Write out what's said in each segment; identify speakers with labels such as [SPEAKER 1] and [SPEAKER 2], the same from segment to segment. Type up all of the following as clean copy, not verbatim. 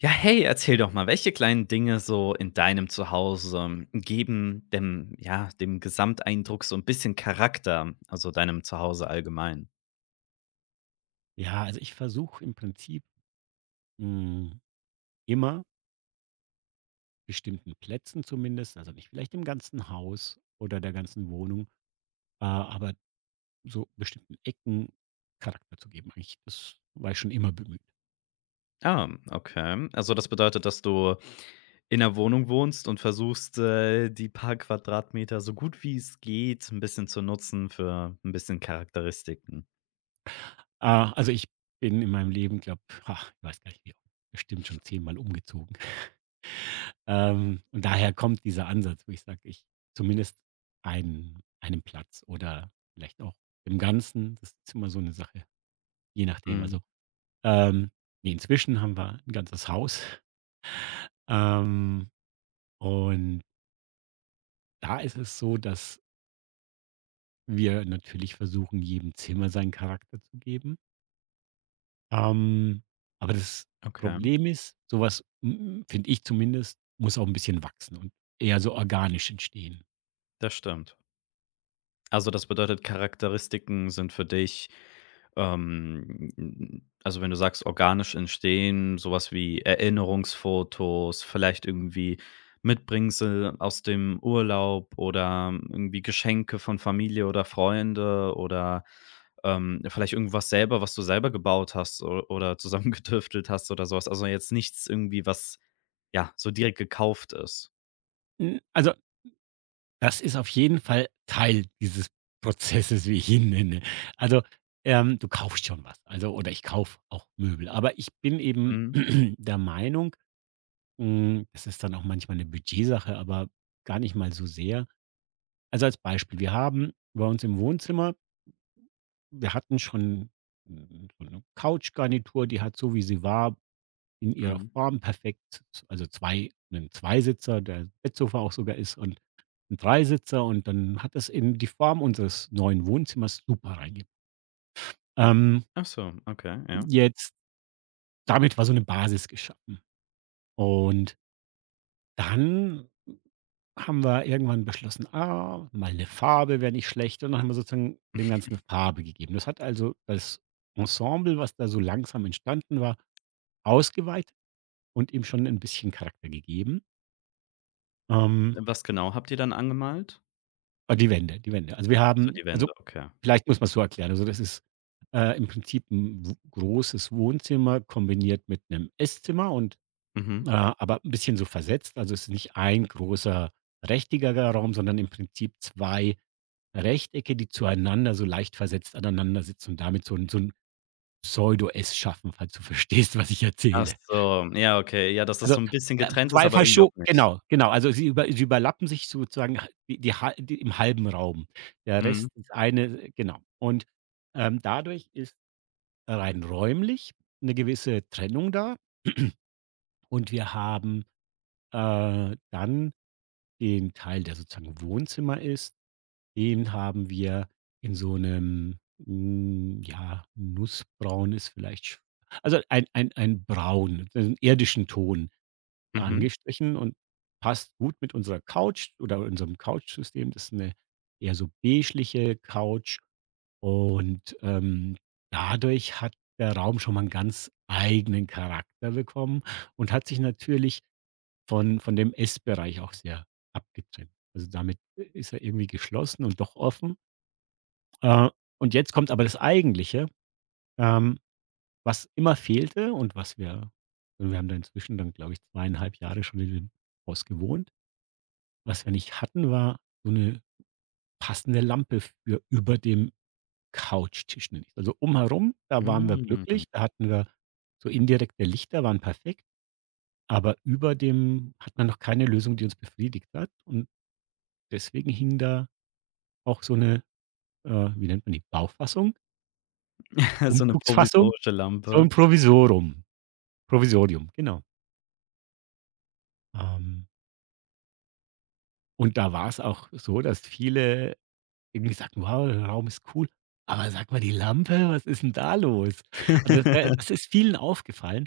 [SPEAKER 1] Ja, hey, erzähl doch mal, welche kleinen Dinge so in deinem Zuhause geben dem, ja, dem Gesamteindruck so ein bisschen Charakter, also deinem Zuhause allgemein?
[SPEAKER 2] Ja, also ich versuche im Prinzip hm, immer bestimmten Plätzen zumindest, also nicht vielleicht im ganzen Haus oder der ganzen Wohnung, aber so bestimmten Ecken Charakter zu geben. Eigentlich, das war ich schon immer bemüht.
[SPEAKER 1] Ah, okay. Also, das bedeutet, dass du in 'ner Wohnung wohnst und versuchst, die paar Quadratmeter so gut wie es geht ein bisschen zu nutzen für ein bisschen Charakteristiken.
[SPEAKER 2] Also ich bin in meinem Leben, glaube ich, weiß gar nicht wie, oft, bestimmt schon 10-mal umgezogen. Und daher kommt dieser Ansatz, wo ich sage, ich zumindest einen Platz oder vielleicht auch im Ganzen, das ist immer so eine Sache, je nachdem.
[SPEAKER 1] Mhm,
[SPEAKER 2] Also Ähm, ne, inzwischen haben wir ein ganzes Haus, ähm, und da ist es so, dass wir natürlich versuchen, jedem Zimmer seinen Charakter zu geben. Ähm, aber das
[SPEAKER 1] okay,
[SPEAKER 2] Problem ist, sowas was, finde ich zumindest, muss auch ein bisschen wachsen und eher so organisch entstehen.
[SPEAKER 1] das stimmt. Also, das bedeutet, Charakteristiken sind für dich, also, wenn du sagst, organisch entstehen, sowas wie Erinnerungsfotos, vielleicht irgendwie Mitbringsel aus dem Urlaub oder irgendwie Geschenke von Familie oder Freunde oder, vielleicht irgendwas selber, was du selber gebaut hast o oder zusammengetüftelt hast oder sowas. Also, jetzt nichts irgendwie, was, ja, so direkt gekauft ist.
[SPEAKER 2] Also, das ist auf jeden Fall Teil dieses Prozesses, wie ich ihn nenne. Also, du kaufst schon was, also oder ich kaufe auch Möbel, aber ich bin eben
[SPEAKER 1] Mhm,
[SPEAKER 2] der Meinung das ist dann auch manchmal eine Budgetsache, aber gar nicht mal so sehr. Also, als Beispiel, wir haben bei uns im Wohnzimmer wir hatten schon, so 'ne Couchgarnitur, die hat so, wie sie war, in ihrer
[SPEAKER 1] mhm.
[SPEAKER 2] Form perfekt, also, 2 'nen Zweisitzer, der Bettsofa auch sogar ist und ein Dreisitzer und dann hat das in die Form unseres neuen Wohnzimmers super reingep ähm,
[SPEAKER 1] Ach so, okay, ja.
[SPEAKER 2] jetzt damit war so eine Basis geschaffen und dann haben wir irgendwann beschlossen, ah, mal eine Farbe wäre nicht schlecht und dann haben wir sozusagen dem Ganzen eine Farbe gegeben. Das hat also das Ensemble, was da so langsam entstanden war, ausgeweitet und ihm schon ein bisschen Charakter gegeben. Ähm,
[SPEAKER 1] Was genau habt ihr dann angemalt?
[SPEAKER 2] ah, die Wände. Also, wir
[SPEAKER 1] So
[SPEAKER 2] haben
[SPEAKER 1] die
[SPEAKER 2] also,
[SPEAKER 1] Wände, okay.
[SPEAKER 2] vielleicht muss man's so erklären. Also, das ist, im Prinzip ein w großes Wohnzimmer kombiniert mit einem Esszimmer und
[SPEAKER 1] Mhm.
[SPEAKER 2] aber ein bisschen so versetzt. Also, es ist nicht ein großer rechteckiger Raum, sondern im Prinzip 2 Rechtecke, die zueinander so leicht versetzt aneinander sitzen und damit so ein Pseudo-S schaffen, falls du verstehst, was ich
[SPEAKER 1] Ach
[SPEAKER 2] erzähle.
[SPEAKER 1] so, ja, okay. Ja, dass das
[SPEAKER 2] Also,
[SPEAKER 1] so 'n bisschen getrennt ist,
[SPEAKER 2] 2
[SPEAKER 1] aber irgendwie
[SPEAKER 2] verscho
[SPEAKER 1] auch nicht.
[SPEAKER 2] genau, genau. Also, sie über sie überlappen sich sozusagen ha die die ha die im halben Raum. Der
[SPEAKER 1] Mhm.
[SPEAKER 2] Rest ist eine genau. Und, dadurch ist rein räumlich eine gewisse Trennung da und wir haben, dann den Teil, der sozusagen Wohnzimmer ist, den haben wir in so einem ja, nussbraun ist vielleicht sch, also ein ein Braun, so einen irdischen Ton, Mhm,
[SPEAKER 1] Mhm.
[SPEAKER 2] angestrichen und passt gut mit unserer Couch oder unserem Couchsystem. Das ist eine eher so beigliche Couch und, dadurch hat der Raum schon mal einen ganz eigenen Charakter bekommen und hat sich natürlich von dem Essbereich auch sehr abgetrennt. Also, damit ist er irgendwie geschlossen und doch offen. Äh, und jetzt kommt aber das Eigentliche, ähm, was immer fehlte und was wir und wir haben da inzwischen dann, glaube ich, 2,5 Jahre schon in dem Haus gewohnt. Was wir nicht hatten, war so eine passende Lampe für über dem Couchtisch, nenne ich's. Also, umherum, da waren wir
[SPEAKER 1] Hm.
[SPEAKER 2] glücklich, da hatten wir so indirekte Lichter waren perfekt, aber über dem hat man noch keine Lösung, die uns befriedigt hat und deswegen hing da auch so 'ne, wie nennt man die, Baufassung?
[SPEAKER 1] So 'ne
[SPEAKER 2] Umzugsfassung?
[SPEAKER 1] provisorische
[SPEAKER 2] So
[SPEAKER 1] Lampe.
[SPEAKER 2] 'n Provisorum Provisorium, genau. Ähm, und da war's auch so, dass viele irgendwie sagten: „Wow, der Raum ist cool, aber sag mal, die Lampe, was ist 'n da los?“ Also, da das ist vielen aufgefallen.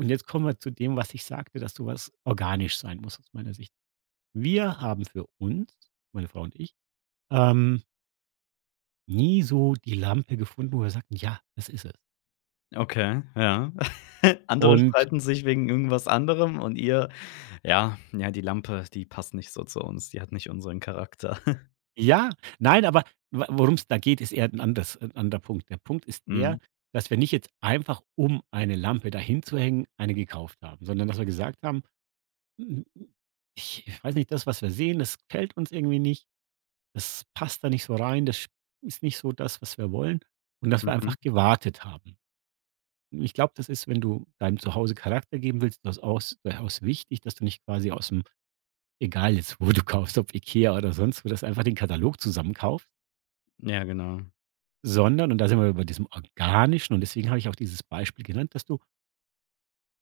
[SPEAKER 2] Und jetzt kommen wir zu dem, was ich sagte, dass so was organisch sein muss aus meiner Sicht. Wir haben für uns, meine Frau und ich, ähm, nie so die Lampe gefunden, wo wir sagten: „Ja, das ist es.“
[SPEAKER 1] Okay, ja. Andere
[SPEAKER 2] Und
[SPEAKER 1] streiten sich wegen irgendwas anderem und ihr ja, ja, die Lampe, die passt nicht so zu uns. Die hat nicht unseren Charakter.
[SPEAKER 2] ja, nein, aber worum es da geht, ist eher ein anderes 'n anderer Punkt. Der Punkt ist
[SPEAKER 1] Mhm.
[SPEAKER 2] der, dass wir nicht jetzt einfach, um eine Lampe dahin zu hängen, eine gekauft haben, sondern dass wir gesagt haben: „Hm, ich weiß nicht, das, was wir sehen, das gefällt uns irgendwie nicht, das passt da nicht so rein, das ist nicht so das, was wir wollen.“ Und dass wir
[SPEAKER 1] Mhm.
[SPEAKER 2] einfach gewartet haben. Ich glaube, das ist, wenn du deinem Zuhause Charakter geben willst, das aus durchaus wichtig, dass du nicht quasi aus dem egal jetzt, wo du kaufst, ob IKEA oder sonst wo, dass einfach den Katalog zusammenkaufst,
[SPEAKER 1] Ja, genau.
[SPEAKER 2] sondern und da sind wir bei diesem Organischen und deswegen habe ich auch dieses Beispiel genannt, dass du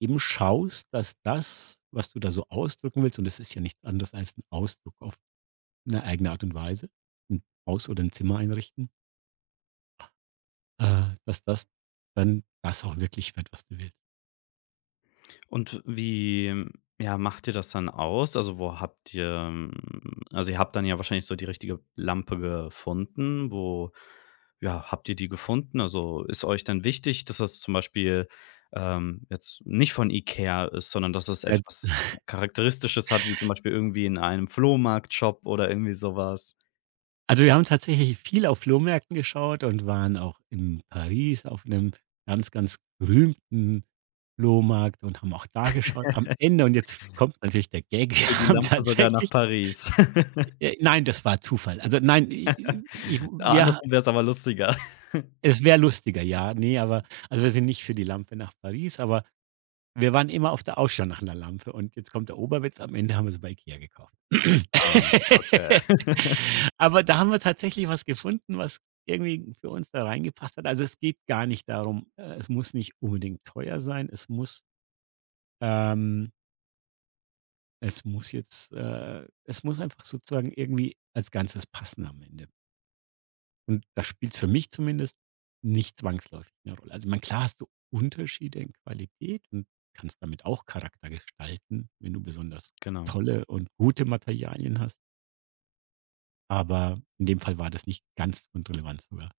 [SPEAKER 2] eben schaust, dass das, was du da so ausdrücken willst und das ist ja nichts anderes als ein Ausdruck auf eine eigene Art und Weise, ein Haus oder ein Zimmer einrichten, dass das dann das auch wirklich wird, was du willst.
[SPEAKER 1] Und wie, ja, macht ihr das dann aus? Also, wo habt ihr hm, also, ihr habt dann ja wahrscheinlich so die richtige Lampe gefunden. Wo, ja, habt ihr die gefunden? Also, ist euch dann wichtig, dass das zum Beispiel, jetzt nicht von IKEA ist, sondern dass es
[SPEAKER 2] Äh,
[SPEAKER 1] etwas Charakteristisches hat, wie zum Beispiel irgendwie in einem Flohmarktshop oder irgendwie sowas?
[SPEAKER 2] also, wir haben tatsächlich viel auf Flohmärkten geschaut und waren auch in Paris auf einem ganz, ganz berühmten Flohmarkt und haben auch da geschaut am Ende und jetzt kommt natürlich der Gag,
[SPEAKER 1] Für die
[SPEAKER 2] wir haben
[SPEAKER 1] Lampe sogar nach
[SPEAKER 2] tatsächlich
[SPEAKER 1] Paris.
[SPEAKER 2] Nein, das war Zufall. Also, nein, i ich
[SPEAKER 1] Ah,
[SPEAKER 2] ja,
[SPEAKER 1] andersrum wäre es aber lustiger.
[SPEAKER 2] es wäre lustiger, ja. Ne, aber also, wir sind nicht für die Lampe nach Paris, aber wir waren immer auf der Ausschau nach 'ner Lampe und jetzt kommt der Oberwitz, am Ende haben wir sie bei IKEA gekauft.
[SPEAKER 1] Ah, okay.
[SPEAKER 2] Aber da haben wir tatsächlich was gefunden, was irgendwie für uns da reingepasst hat. Also, es geht gar nicht darum es muss nicht unbedingt teuer sein. Ähm, es muss jetzt es muss einfach sozusagen irgendwie als Ganzes passen am Ende. Und da spielt's für mich zumindest nicht zwangsläufig eine Rolle. Also, ich meine, klar hast du Unterschiede in Qualität und kannst damit auch Charakter gestalten, wenn du besonders
[SPEAKER 1] Genau.
[SPEAKER 2] tolle und gute Materialien hast. Aber in dem Fall war das nicht ganz von Relevanz sogar.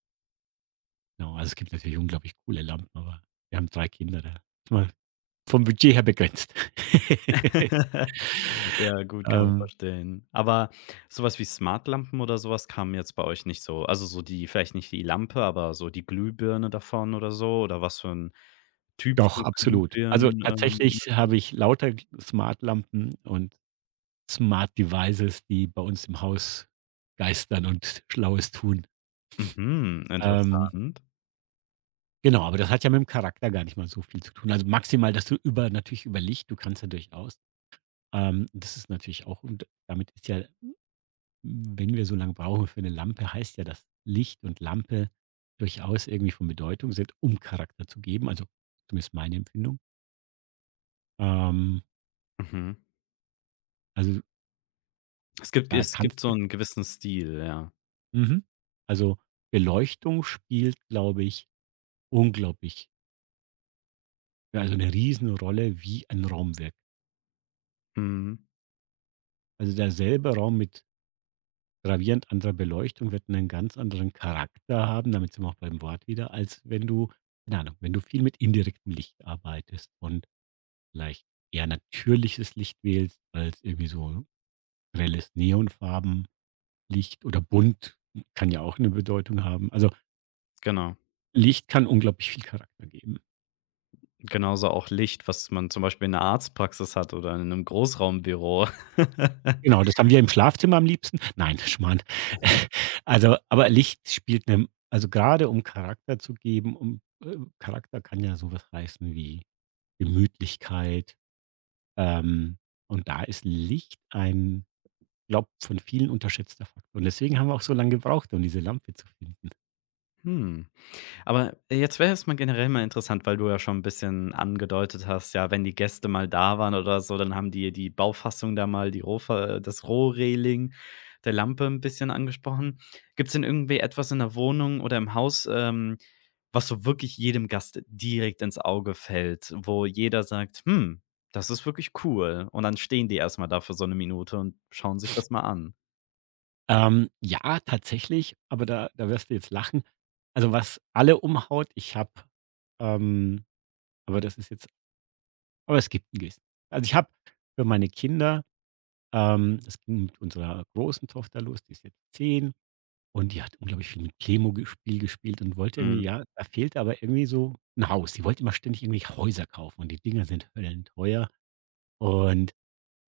[SPEAKER 2] Genau, also, es gibt natürlich unglaublich coole Lampen, aber wir haben 3 Kinder, da ist man vom Budget her begrenzt.
[SPEAKER 1] Ja, gut, kann man
[SPEAKER 2] Ähm,
[SPEAKER 1] verstehen. Aber sowas wie Smartlampen oder sowas kam jetzt bei euch nicht so also, so die vielleicht nicht die Lampe, aber so die Glühbirne davon oder so oder was für ein Typ
[SPEAKER 2] doch,
[SPEAKER 1] von
[SPEAKER 2] absolut. Also,
[SPEAKER 1] Glühbirnen,
[SPEAKER 2] tatsächlich habe ich lauter Smartlampen und Smart Devices, die bei uns im Haus geistern und Schlaues tun.
[SPEAKER 1] mhm,
[SPEAKER 2] Ähm,
[SPEAKER 1] interessant.
[SPEAKER 2] genau, aber das hat ja mit dem Charakter gar nicht mal so viel zu tun. Also maximal, dass du über natürlich über Licht du kannst ja durchaus. Das ist natürlich auch und damit ist ja, wenn wir so lange brauchen für eine Lampe, heißt ja, dass Licht und Lampe durchaus irgendwie von Bedeutung sind, um Charakter zu geben, also zumindest meine Empfindung. Ähm,
[SPEAKER 1] Mhm.
[SPEAKER 2] also
[SPEAKER 1] Es gibt
[SPEAKER 2] da kannst
[SPEAKER 1] so
[SPEAKER 2] du
[SPEAKER 1] einen gewissen Stil, ja.
[SPEAKER 2] mhm. Also Beleuchtung spielt, glaube ich, unglaublich ja, also eine Riesenrolle, wie ein Raum wirkt.
[SPEAKER 1] Mhm,
[SPEAKER 2] Also, derselbe Raum mit gravierend anderer Beleuchtung wird einen ganz anderen Charakter haben, damit sind wir auch beim Wort wieder, als wenn du keine Ahnung, wenn du viel mit indirektem Licht arbeitest und vielleicht eher natürliches Licht wählst als irgendwie so grelles Neonfarbenlicht oder bunt kann ja auch eine Bedeutung haben. Also,
[SPEAKER 1] genau.
[SPEAKER 2] Licht kann unglaublich viel Charakter geben.
[SPEAKER 1] Genauso auch Licht, was man zum Beispiel in der Arztpraxis hat oder in einem Großraumbüro.
[SPEAKER 2] Genau, das haben wir im Schlafzimmer am liebsten. Nein, Schmarrn. Also, aber Licht spielt 'ne also, gerade um Charakter zu geben, um Charakter kann ja so was heißen wie Gemütlichkeit, ähm, und da ist Licht ein, glaube, von vielen unterschätzter Faktor und deswegen haben wir auch so lang gebraucht, um diese Lampe zu finden.
[SPEAKER 1] Hm. Aber jetzt wäre es mal generell mal interessant, weil du ja schon ein bisschen angedeutet hast, ja, wenn die Gäste mal da waren oder so, dann haben die die Baufassung da mal, die Rohver das Rohreling der Lampe ein bisschen angesprochen. Gibt's denn irgendwie etwas in der Wohnung oder im Haus, was so wirklich jedem Gast direkt ins Auge fällt, wo jeder sagt: „Hm, das ist wirklich cool.“ Und dann stehen die erst mal da für so eine Minute und schauen sich das mal an.
[SPEAKER 2] Ja, tatsächlich, aber da wirst du jetzt lachen. Also, was alle umhaut, ich habe, ähm aber das ist jetzt aber es gibt 'n Gest also, ich habe für meine Kinder es ging mit unserer großen Tochter los, die ist jetzt 10 und die hat unglaublich viel mit Playmobil-Spiel gespielt und wollte irgendwie
[SPEAKER 1] Mhm.
[SPEAKER 2] ja, da fehlte aber irgendwie so ein Haus. Sie wollte immer ständig irgendwie Häuser kaufen und die Dinger sind höllenteuer. Und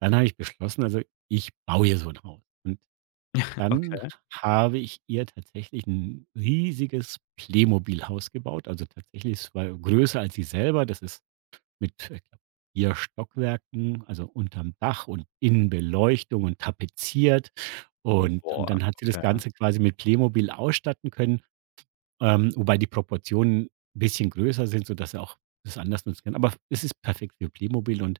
[SPEAKER 2] dann habe ich beschlossen, also, ich baue ihr so ein Haus. Und dann
[SPEAKER 1] Okay.
[SPEAKER 2] habe ich ihr tatsächlich ein riesiges Playmobil-Haus gebaut. Also, tatsächlich, es war größer als sie selber. Das ist mit, ich glaube, 4 Stockwerken, also unterm Dach und Innenbeleuchtung und tapeziert. Und
[SPEAKER 1] Boah,
[SPEAKER 2] dann hat sie das
[SPEAKER 1] okay.
[SPEAKER 2] Ganze quasi mit Playmobil ausstatten können, wobei die Proportionen ein bisschen größer sind, sodass er auch das anders nutzen kann. Aber es ist perfekt für Playmobil und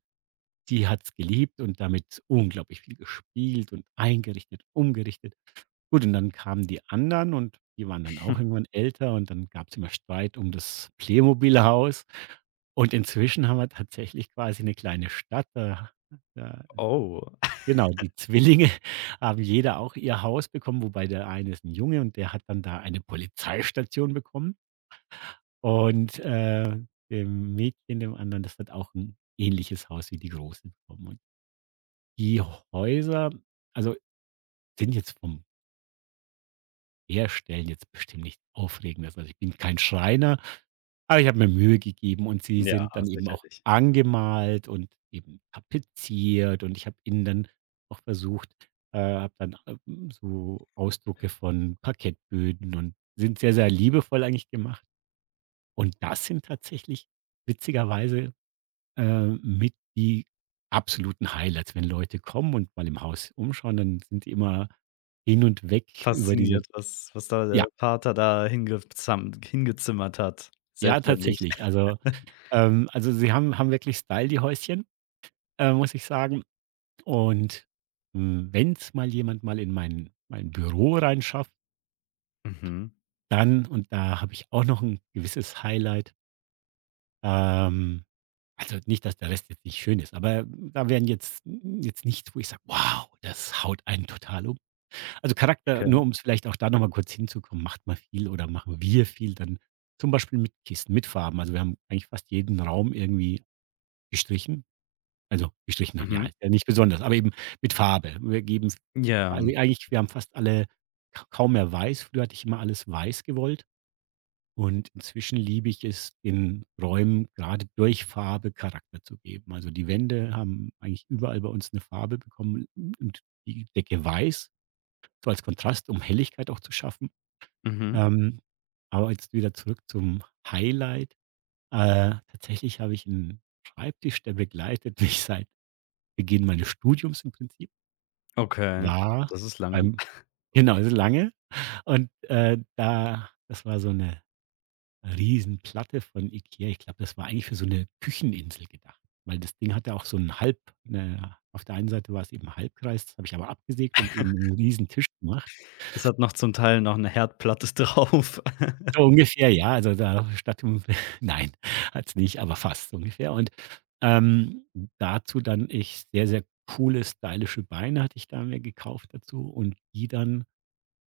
[SPEAKER 2] sie hat es geliebt und damit unglaublich viel gespielt und eingerichtet, umgerichtet. Gut, und dann kamen die anderen und die waren dann auch irgendwann älter und dann gab es immer Streit um das Playmobil-Haus. Und inzwischen haben wir tatsächlich quasi eine kleine Stadt. Da
[SPEAKER 1] Oh.
[SPEAKER 2] genau, die Zwillinge haben jeder auch ihr Haus bekommen, wobei der eine ist ein Junge und der hat dann da eine Polizeistation bekommen. Und, dem Mädchen, dem anderen, das hat auch ein ähnliches Haus wie die Große bekommen. Und die Häuser, also, sind jetzt vom herstellen, jetzt bestimmt nichts Aufregendes. Also, ich bin kein Schreiner, aber ich habe mir Mühe gegeben und sie
[SPEAKER 1] Ja,
[SPEAKER 2] sind dann eben auch
[SPEAKER 1] sicherlich.
[SPEAKER 2] angemalt und eben tapeziert und ich habe ihnen dann auch versucht habe dann, so Ausdrucke von Parkettböden und sind sehr, sehr liebevoll eigentlich gemacht. Und das sind tatsächlich witzigerweise, mit die absoluten Highlights, wenn Leute kommen und mal im Haus umschauen, dann sind die immer hin und weg über diese
[SPEAKER 1] Fasziniert, was da der
[SPEAKER 2] ja,
[SPEAKER 1] Vater da hingezam hingezimmert hat,
[SPEAKER 2] ja,
[SPEAKER 1] selbstständig.
[SPEAKER 2] tatsächlich. Also, sie haben wirklich Style, die Häuschen, muss ich sagen. Und, wenn's mal jemand mal in mein Büro reinschafft,
[SPEAKER 1] Mhm,
[SPEAKER 2] dann und da habe ich auch noch ein gewisses Highlight, ähm also, nicht, dass der Rest jetzt nicht schön ist, aber da werden jetzt jetzt nichts, wo ich sage: „Wow, das haut einen total um.“ Also, Charakter nur
[SPEAKER 1] okay.
[SPEAKER 2] um es vielleicht auch da noch mal kurz hinzukommen, macht man viel oder machen wir viel dann zum Beispiel mit Kisten, mit Farben. Also, wir haben eigentlich fast jeden Raum irgendwie gestrichen. Also, gestrichen ja,
[SPEAKER 1] Mhm.
[SPEAKER 2] ist ja nicht besonders, aber eben mit Farbe. Wir geben.
[SPEAKER 1] Ja,
[SPEAKER 2] Also, eigentlich wir haben fast alle ka kaum mehr weiß. Früher hatte ich immer alles weiß gewollt und inzwischen liebe ich es, den Räumen gerade durch Farbe Charakter zu geben. Also, die Wände haben eigentlich überall bei uns eine Farbe bekommen und die Decke weiß, so als Kontrast, um Helligkeit auch zu schaffen.
[SPEAKER 1] mhm,
[SPEAKER 2] Ähm, aber jetzt wieder zurück zum Highlight. Tatsächlich habe ich einen Schreibtisch, der begleitet mich seit Beginn meines Studiums im Prinzip
[SPEAKER 1] okay.
[SPEAKER 2] war
[SPEAKER 1] Das ist lange.
[SPEAKER 2] beim genau, so lange. Und, da das war so 'ne Riesenplatte von IKEA. Ich glaube, das war eigentlich für so 'ne Kücheninsel gedacht, weil das Ding hatte auch so 'n halb 'ne auf der einen Seite war es eben Halbkreis, das habe ich aber abgesägt und eben 'n Riesentisch gemacht.
[SPEAKER 1] Es hat noch zum Teil noch eine Herdplatte drauf.
[SPEAKER 2] So ungefähr, ja, also da statt dem nein, hat's nicht, aber fast so ungefähr. Und, ähm, dazu dann ich sehr, sehr coole stylische Beine hatte ich da mir gekauft dazu und die dann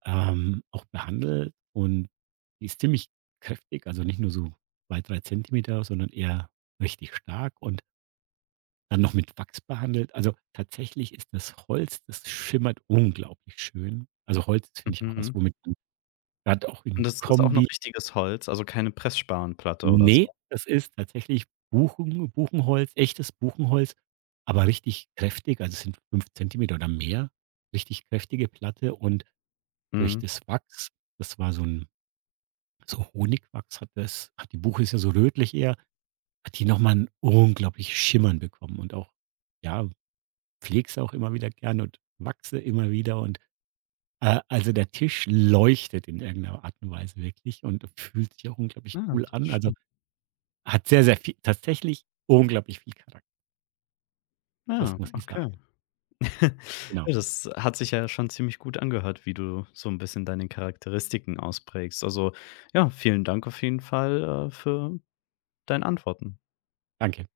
[SPEAKER 2] auch behandelt und die ist ziemlich kräftig, also nicht nur so 2 3 Zentimeter, sondern eher richtig stark und dann noch mit Wachs behandelt. Also tatsächlich ist das Holz, das schimmert unglaublich schön. Also Holz finde ich auch was,
[SPEAKER 1] Mhm.
[SPEAKER 2] womit man grad auch in
[SPEAKER 1] Und das ist auch noch
[SPEAKER 2] Kombi
[SPEAKER 1] richtiges Holz, also keine Pressspanplatte oder so?
[SPEAKER 2] ne, das ist tatsächlich Buchen Buchenholz, echtes Buchenholz, aber richtig kräftig, also es sind 5 cm oder mehr, richtig kräftige Platte und durch
[SPEAKER 1] Mhm.
[SPEAKER 2] das Wachs, das war so ein so Honigwachs hat das hat die Buche ist ja so rötlich eher, hat die noch mal 'n unglaublich Schimmern bekommen und auch ja, pflegst auch immer wieder gern und wachse immer wieder und, also der Tisch leuchtet in irgendeiner Art und Weise wirklich und fühlt sich auch unglaublich
[SPEAKER 1] Ja,
[SPEAKER 2] cool
[SPEAKER 1] das ist
[SPEAKER 2] an. Also,
[SPEAKER 1] schön.
[SPEAKER 2] hat sehr, sehr viel tatsächlich unglaublich viel Charakter,
[SPEAKER 1] Ja,
[SPEAKER 2] das muss ich
[SPEAKER 1] okay.
[SPEAKER 2] sagen. Genau.
[SPEAKER 1] Ja, das hat sich ja schon ziemlich gut angehört, wie du so ein bisschen deine Charakteristiken ausprägst. Also, ja, vielen Dank auf jeden Fall, für deinen Antworten.
[SPEAKER 2] Danke.